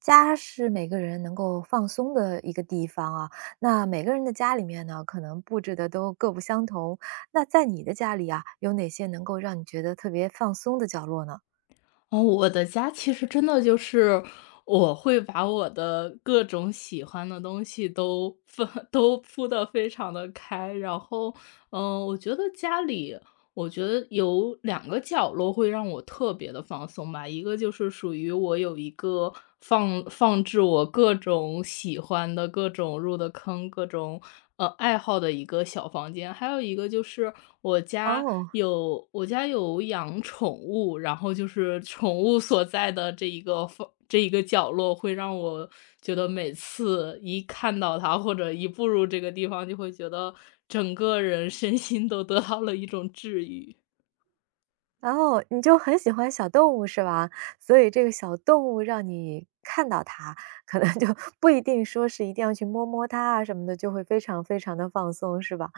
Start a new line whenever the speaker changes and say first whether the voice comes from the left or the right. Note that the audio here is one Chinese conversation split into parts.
right: 家是每个人能够放松的一个地方啊，那每个人的家里面呢，可能布置的都各不相同。那在你的家里啊，有哪些能够让你觉得特别放松的角落呢？
left: 哦，我的家其实真的就是，我会把我的各种喜欢的东西都铺得非常的开。然后，我觉得家里我觉得有两个角落会让我特别的放松吧。一个就是属于我有一个放置我各种喜欢的、各种入的坑、各种，爱好的一个小房间。还有一个就是我家
right: 哦，
left: 我家有养宠物，然后就是宠物所在的这一个角落，会让我觉得每次一看到它，或者一步入这个地方，就会觉得整个人身心都得到了一种治愈。
right: 哦，你就很喜欢小动物是吧？所以这个小动物让你看到它，可能就 不一定说是一定要去摸摸它啊什么的，就会非常非常的放松是吧？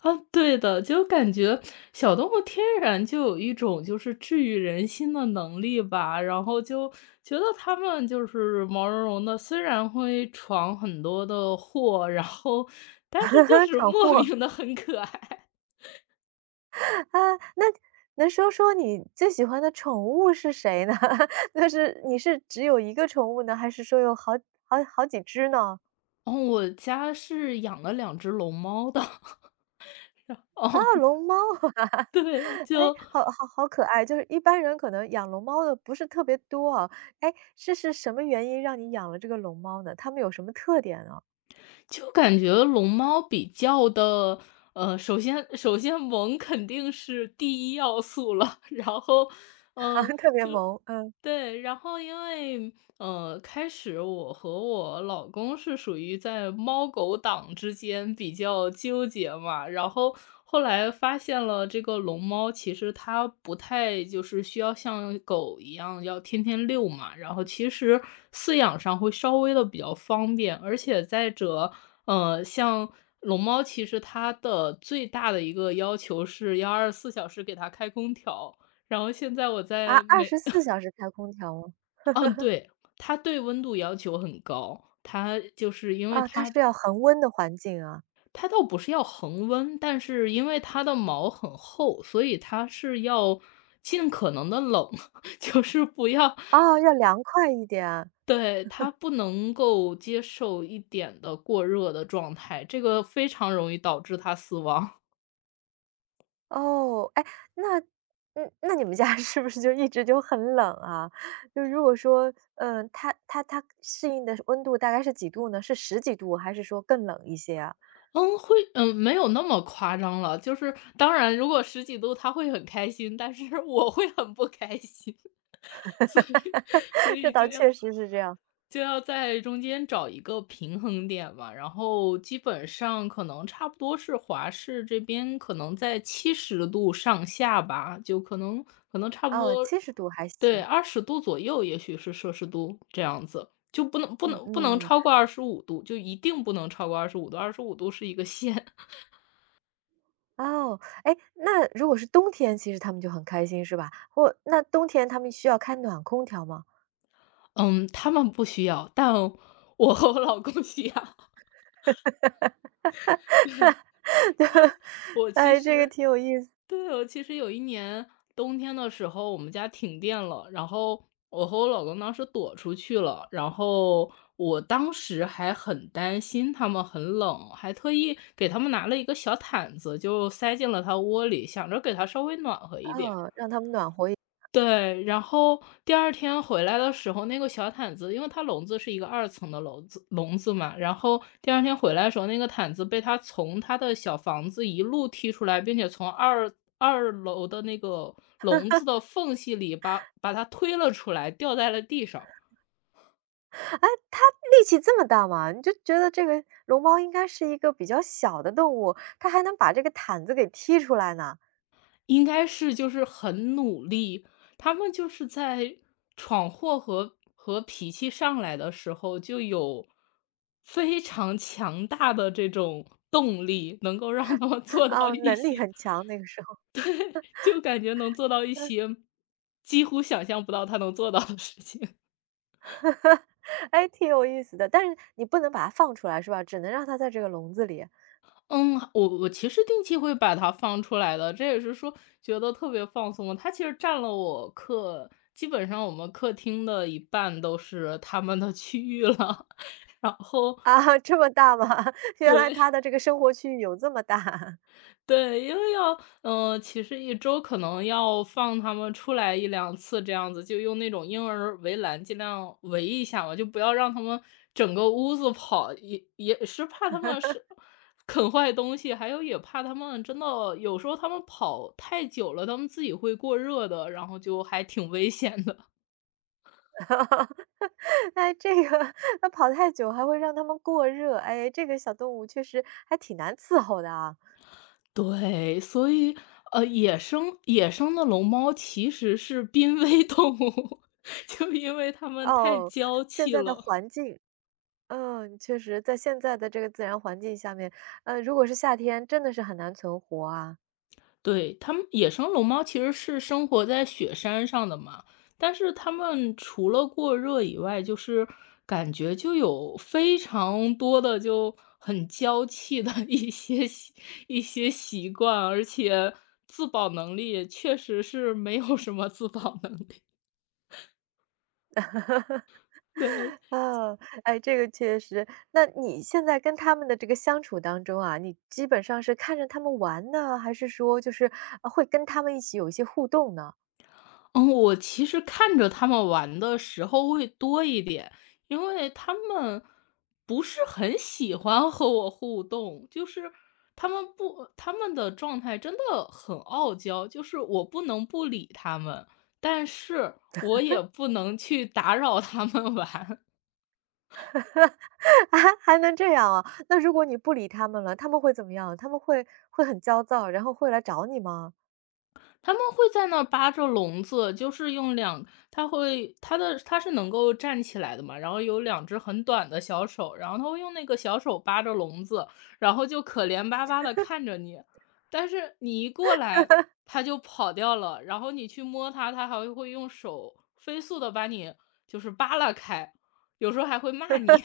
left: 啊，对的，就感觉小动物天然就有一种就是治愈人心的能力吧。然后就觉得它们就是毛茸茸的，虽然会闯很多的祸，然后但是就 是
right: 闯
left: 莫
right: 祸。
left: 名的很可爱。
right: 啊，那能说说你最喜欢的宠物是谁呢？那是你是只有一个宠物呢，还是说有好好好几只呢？
left: 哦，我家是养了两只龙猫的。
right: 啊，
left: 哦，
right: 龙猫，
left: 对，
right: 哎，
left: 就
right: 好好好可爱。就是一般人可能养龙猫的不是特别多啊，哎，是什么原因让你养了这个龙猫呢？它们有什么特点呢？
left: 就感觉龙猫比较的，首先萌肯定是第一要素了。然后，
right: 啊，
left: 嗯。
right: 特别萌，嗯，
left: 对，然后因为，开始我和我老公是属于在猫狗党之间比较纠结嘛。然后后来发现了这个龙猫其实它不太就是需要像狗一样要天天遛嘛，然后其实饲养上会稍微的比较方便。而且再者，像龙猫其实它的最大的一个要求是要2四小时给它开空调，然后现在我
right: 啊
left: 在
right: 二
left: 美。
right: 十四小时开空调吗？
left: 嗯，对，它对温度要求很高。它就是因为
right: 啊，它
left: 它
right: 是要恒温的环境啊，
left: 它倒不是要恒温，但是因为它的毛很厚，所以它是要尽可能的冷。就是不要
right: 啊，要凉快一点。
left: 对，它不能够接受一点的过热的状态，这个非常容易导致它死亡。
right: 哦，哎，那嗯，那你们家 是不是就一直就很冷啊？就如果说，嗯，它适应的温度大概是几度呢？是十几度还是说更冷一些啊？
left: 嗯，会嗯，没有那么夸张了。就是当然如果十几度他会很开心，但是 我会很不开心。所以所
right: 这
left: 以
right: 倒
left: 就要
right: 确实是这样。
left: 就要在中间找一个平衡点嘛。然后基本上可能差不多是华氏这边可能在70度上下吧，就可能差不
right: 哦
left: 多
right: 七十度还
left: 对
right: 行。
left: 20度左右，也许是摄氏度这样子。就不能不
right: 嗯
left: 能不能
right: 嗯，
left: 超过二十五度，就一定不能超过二十五度。二十五度是一个线。
right: 哦，哎，那如果是冬天，其实他们就很开心是吧？或那冬天他们需要开暖空调吗？
left: 嗯，他们不需要，但我和我老公需要。因为 我其
right: 哎，这个
left: 实
right: 挺有意思，
left: 对，我其实有一年冬天的时候，我们家停电了，然后我和我老公当时躲出去了，然后我当时还很担心他们很冷，还特意给他们拿了一个小毯子，就塞进了他窝里，想着给他稍微暖和
right: 啊，
left: 一点。
right: 让他们暖和一
left: 对，然后第二天回来的时候，那个小毯子因为它笼子是一个2层的笼子嘛。然后第二天回来的时候，那个毯子被它从它的小房子一路踢出来，并且从二楼的那个笼子的缝隙里把它推了出来，掉在了地上。
right: 哎，它力气这么大吗？你就觉得这个龙猫应该是一个比较小的动物，它还能把这个毯子给踢出来呢，
left: 应该是就是很努力，他们就是在闯祸和脾气上来的时候，就有非常强大的这种动力，能够让他们 做到
right: 啊，
left: 一
right: 能力
left: 些
right: 很强那个时候，
left: 对，就感觉能做到一些几乎想象不到他能做到的事情。
right: 哎，挺有意思的。但是你不能把它放出来是吧？只能让它在这个笼子里。
left: 嗯，我其实定期会把它放出来的。这也是说觉得特别放松。它其实占了我客基本上我们客厅的一半都是他们的区域了。然后
right: 啊，这么大吗？原来它
left: 对。
right: 的这个生活区域有这么大。
left: 对，因为要嗯，其实一周可能要放它们出来一两次这样子，就用那种婴儿围栏尽量围一下嘛，就不要让它们整个屋子跑，也是怕它们是啃坏东西。还有也怕它们真的有时候它们跑太久了，它们自己会过热的，然后就还挺危险的。
right: 哎，这个它跑太久还会让它们过热，哎，这个小动物确实还挺难伺候的啊。
left: 对，所以，野生的龙猫其实是濒危动物。就因为它们太
right: 哦，
left: 娇
right: 现
left: 气
right: 在的
left: 了。
right: 环境嗯，确实，在现在的这个自然环境下面，如果是夏天，真的是很难存活啊。
left: 对，它们野生龙猫其实是生活在雪山上的嘛。但是它们除了过热以外，就是感觉就有非常多的就很娇气的 一些习惯。而且自保能力也确实是没有什么自保能力。对，
right: 嗯，哎，这个确实。那你现在跟他们的这个相处当中啊，你基本上是看着他们玩呢，还是说就是会跟他们一起有一些互动呢？
left: 嗯，我其实看着他们玩的时候会多一点。因为他们不是很喜欢和我互动，就是他们不他们的状态真的很傲娇。就是我不能不理他们，但是我也不能去打扰他们玩。
right: 啊，还能这样啊？那如果你不理他们了，他们会怎么样？他们会很焦躁，然后会来找你吗？
left: 他们会在那儿扒着笼子，就是用两，它会它的它是能够站起来的嘛，然后有两只很短的小手，然后它会用那个小手扒着笼子，然后就可怜巴巴的看着你。但是你一过来，它就跑掉了。然后你去摸它，它还会用手飞速的把你就是扒拉开。有时候还会骂你。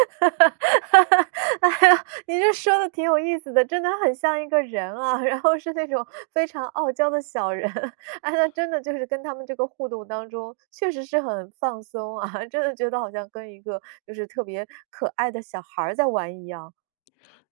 right: 哈哈哈哎呀，你这说的挺有意思的，真的很像一个人啊，然后是那种非常傲娇的小人。哎，那真的就是跟他们这个互动当中，确实是很放松啊，真的觉得好像跟一个就是特别可爱的小孩儿在玩一样。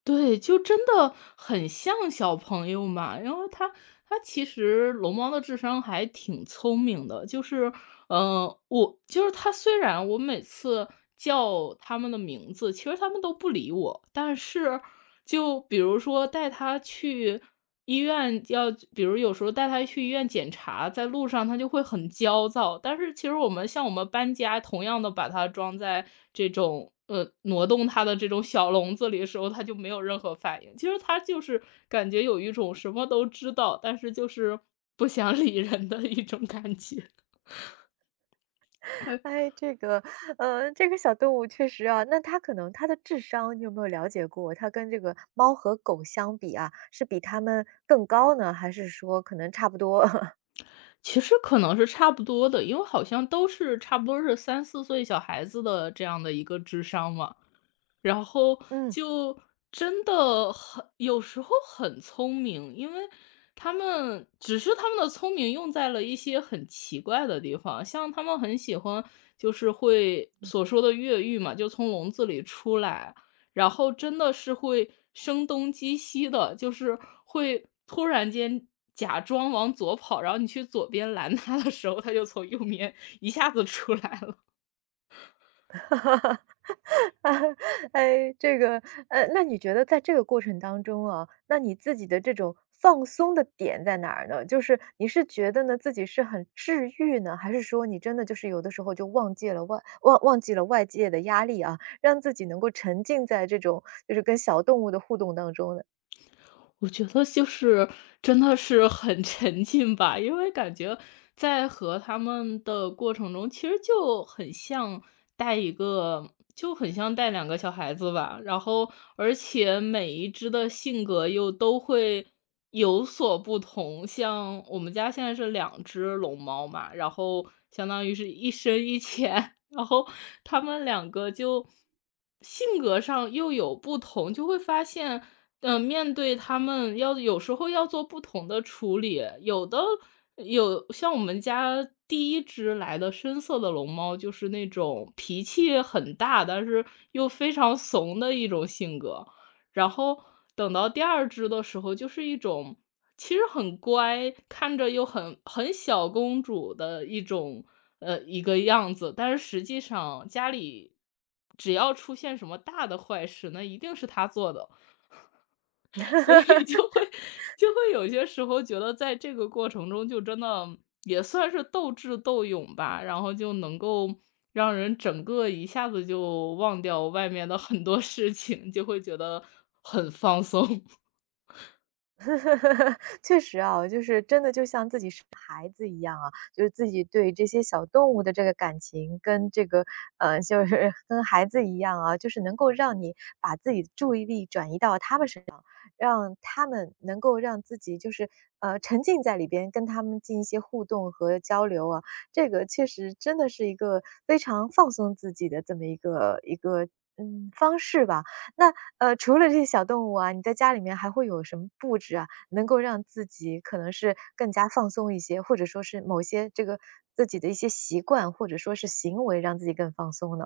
left: 对，就真的很像小朋友嘛。然后他其实龙猫的智商还挺聪明的。就是，嗯，我就是他虽然我每次叫他们的名字，其实他们都不理我。但是就比如说带他去医院要比如有时候带他去医院检查，在路上他就会很焦躁。但是其实我们像我们搬家，同样的把它装在这种呃挪动它的这种小笼子里的时候，他就没有任何反应。其实他就是感觉有一种什么都知道，但是就是不想 理人的一种感觉。
right: 哎，这个，这个小动物确实啊，那它可能它的智商，你有没有了解过？它跟这个猫和狗相比啊，是比它们更高呢，还是说可能差不多？
left: 其实可能是差不多的，因为好像都是差不多是三四岁小孩子的这样的一个智商嘛。然后
right: 嗯。
left: 就真的很有时候很聪明。因为他们只是他们的聪明用在了一些很奇怪的地方。像他们很喜欢就是会所说的越狱嘛，就从笼子里出来，然后真的是会声东击西的，就是会突然间假装往左跑，然后你去左边拦他的时候，他就从右边一下子出来了。
right: 哎，这个，那你觉得在这个过程当中啊，那你自己的这种放松的点在哪儿呢？就是你是觉得呢自己是很治愈呢，还是说你真的就是有的时候就忘记了外记了外界的压力啊，让自己能够沉浸在这种就是跟小动物的互动当中呢？
left: 我觉得就是真的是很沉浸吧。因为感觉在和他们的过程中，其实就很像带一个就很像带两个小孩子吧。然后而且每一只的性格又都会有所不同。像我们家现在是两只龙猫嘛，然后相当于是一深一浅。然后它们两个就性格上又有不同。就会发现，面对他们要有时候要做不同的处理。有像我们家第一只来的深色的龙猫，就是那种脾气很大，但是又非常怂的一种性格。然后等到第二只的时候，就是一种其实很乖，看着又很很小公主的一种一个样子。但是实际上家里只要出现什么大的坏事，那一定是他做的。所以就会有些时候觉得在这个过程中，就真的也算是斗智斗勇吧。然后就能够让人整个一下子就忘掉外面的很多事情，就会觉得很放松。
right: 确实啊，就是真的就像自己就是自己对这些小动物的这个感情，跟这个就是跟孩子一样啊，就是能够让你把自己的注意力转移到他们身上。让他们能够让自己就是，沉浸在里边，跟他们进行一些互动和交流啊。这个确实真的是一个非常放松自己的这么一个嗯，方式吧。那，除了这些小动物啊，你在家里面还会有什么布置啊，能够让自己可能是更加放松一些，或者说是某些这个自己的一些习惯，或者说是行为，让自己更放松呢？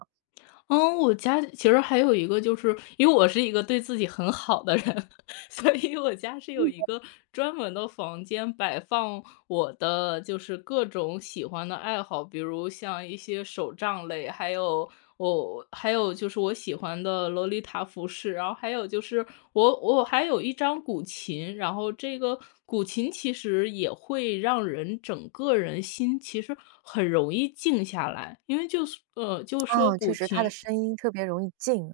left: 嗯，我家其实还有一个就是因为我是一个对自己很好的人。所以我家是有一个专门的房间摆放我的就是各种喜欢的爱好。比如像一些手账类，还有我还有就是我喜欢的洛丽塔服饰，然后还有就是我还有一张古琴。然后这个古琴其实也会让人整个人心其实很容易静下来。因为就是就说
right: 啊，确
left: 古
right: 实它的
left: 琴
right: 声音特别容易静，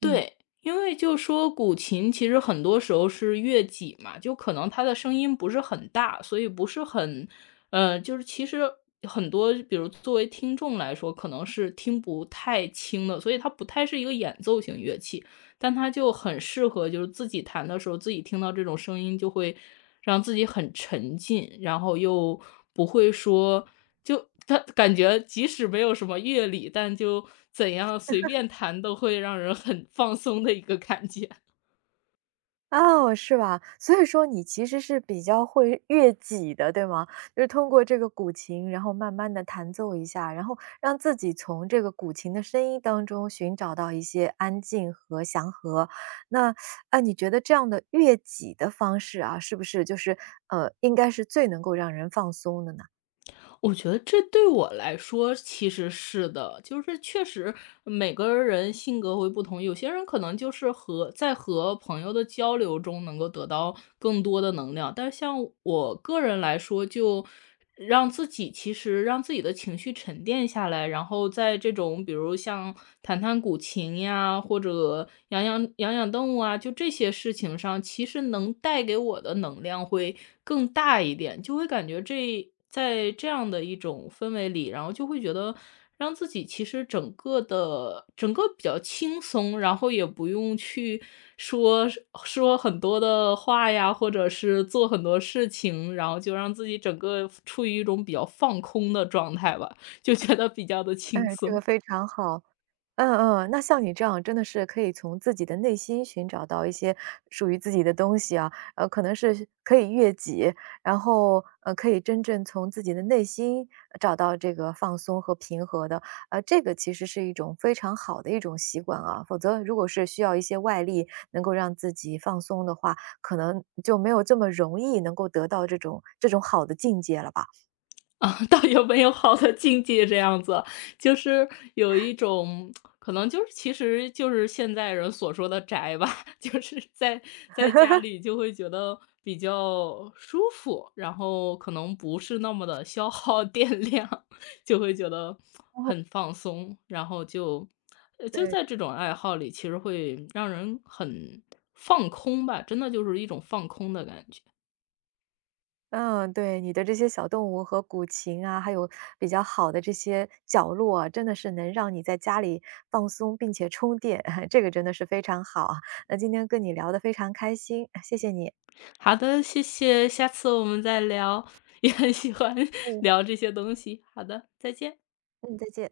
right: 嗯。
left: 对，因为就说古琴其实很多时候是乐己嘛，就可能它的声音不是很大，所以不是很就是其实很多比如作为听众来说，可能是听不太清的，所以它不太是一个演奏型乐器。但它就很适合就是自己弹的时候，自己听到这种声音就会让自己很沉浸。然后又不会说就他感觉即使没有什么乐理，但就怎样随便弹都会让人很放松的一个感觉。
right: 哦，是吧？所以说你其实是比较会悦己的，对吗？就是通过这个古琴，然后慢慢地弹奏一下，然后让自己从这个古琴的声音当中寻找到一些安静和祥和。那，啊，你觉得这样的悦己的方式啊，是不是就是，应该是最能够让人放松的呢？
left: 我觉得这对我来说其实是的。就是确实每个人性格会不同。有些人可能就是和在和朋友的交流中能够得到更多的能量，但是像我个人来说，就让自己其实让自己的情绪沉淀下来。然后在这种比如像弹弹古琴呀，或者养养动物啊，就这些事情上，其实能带给我的能量会更大一点。就会感觉这在这样的一种氛围里，然后就会觉得让自己其实整个比较轻松。然后也不用去说说很多的话呀，或者是做很多事情，然后就让自己整个处于一种比较放空的状态吧，就觉得比较的
right: 哎，
left: 轻
right: 这个
left: 松。
right: 非常好。嗯嗯，那像你这样真的是可以从自己的内心寻找到一些属于自己的东西啊，可能是可以悦己，然后可以真正从自己的内心找到这个放松和平和的，这个其实是一种非常好的一种习惯啊。否则，如果是需要一些外力能够让自己放松的话，可能就没有这么容易能够得到这种好的境界了吧？
left: 啊，倒有没有好的境界这样子。就是有一种可能就是其实就是现在人所说的宅吧。就是在家里就会觉得比较舒服。然后可能不是那么的消耗 电量。就会觉得很放松，然后就就
right: 对，
left: 在这种爱好里，其实会让人很放空吧。真的就是一种放空的感觉。
right: 嗯，对，你的这些小动物和古琴啊，还有比较好的这些角落啊，真的是能让你在家里放松并且充电，这个真的是非常好啊。那今天跟你聊得非常开心，谢谢你。
left: 好的，谢谢，下次我们再聊。也很喜欢
right: 嗯
left: 聊这些东西。好的，再见。
right: 嗯，再见。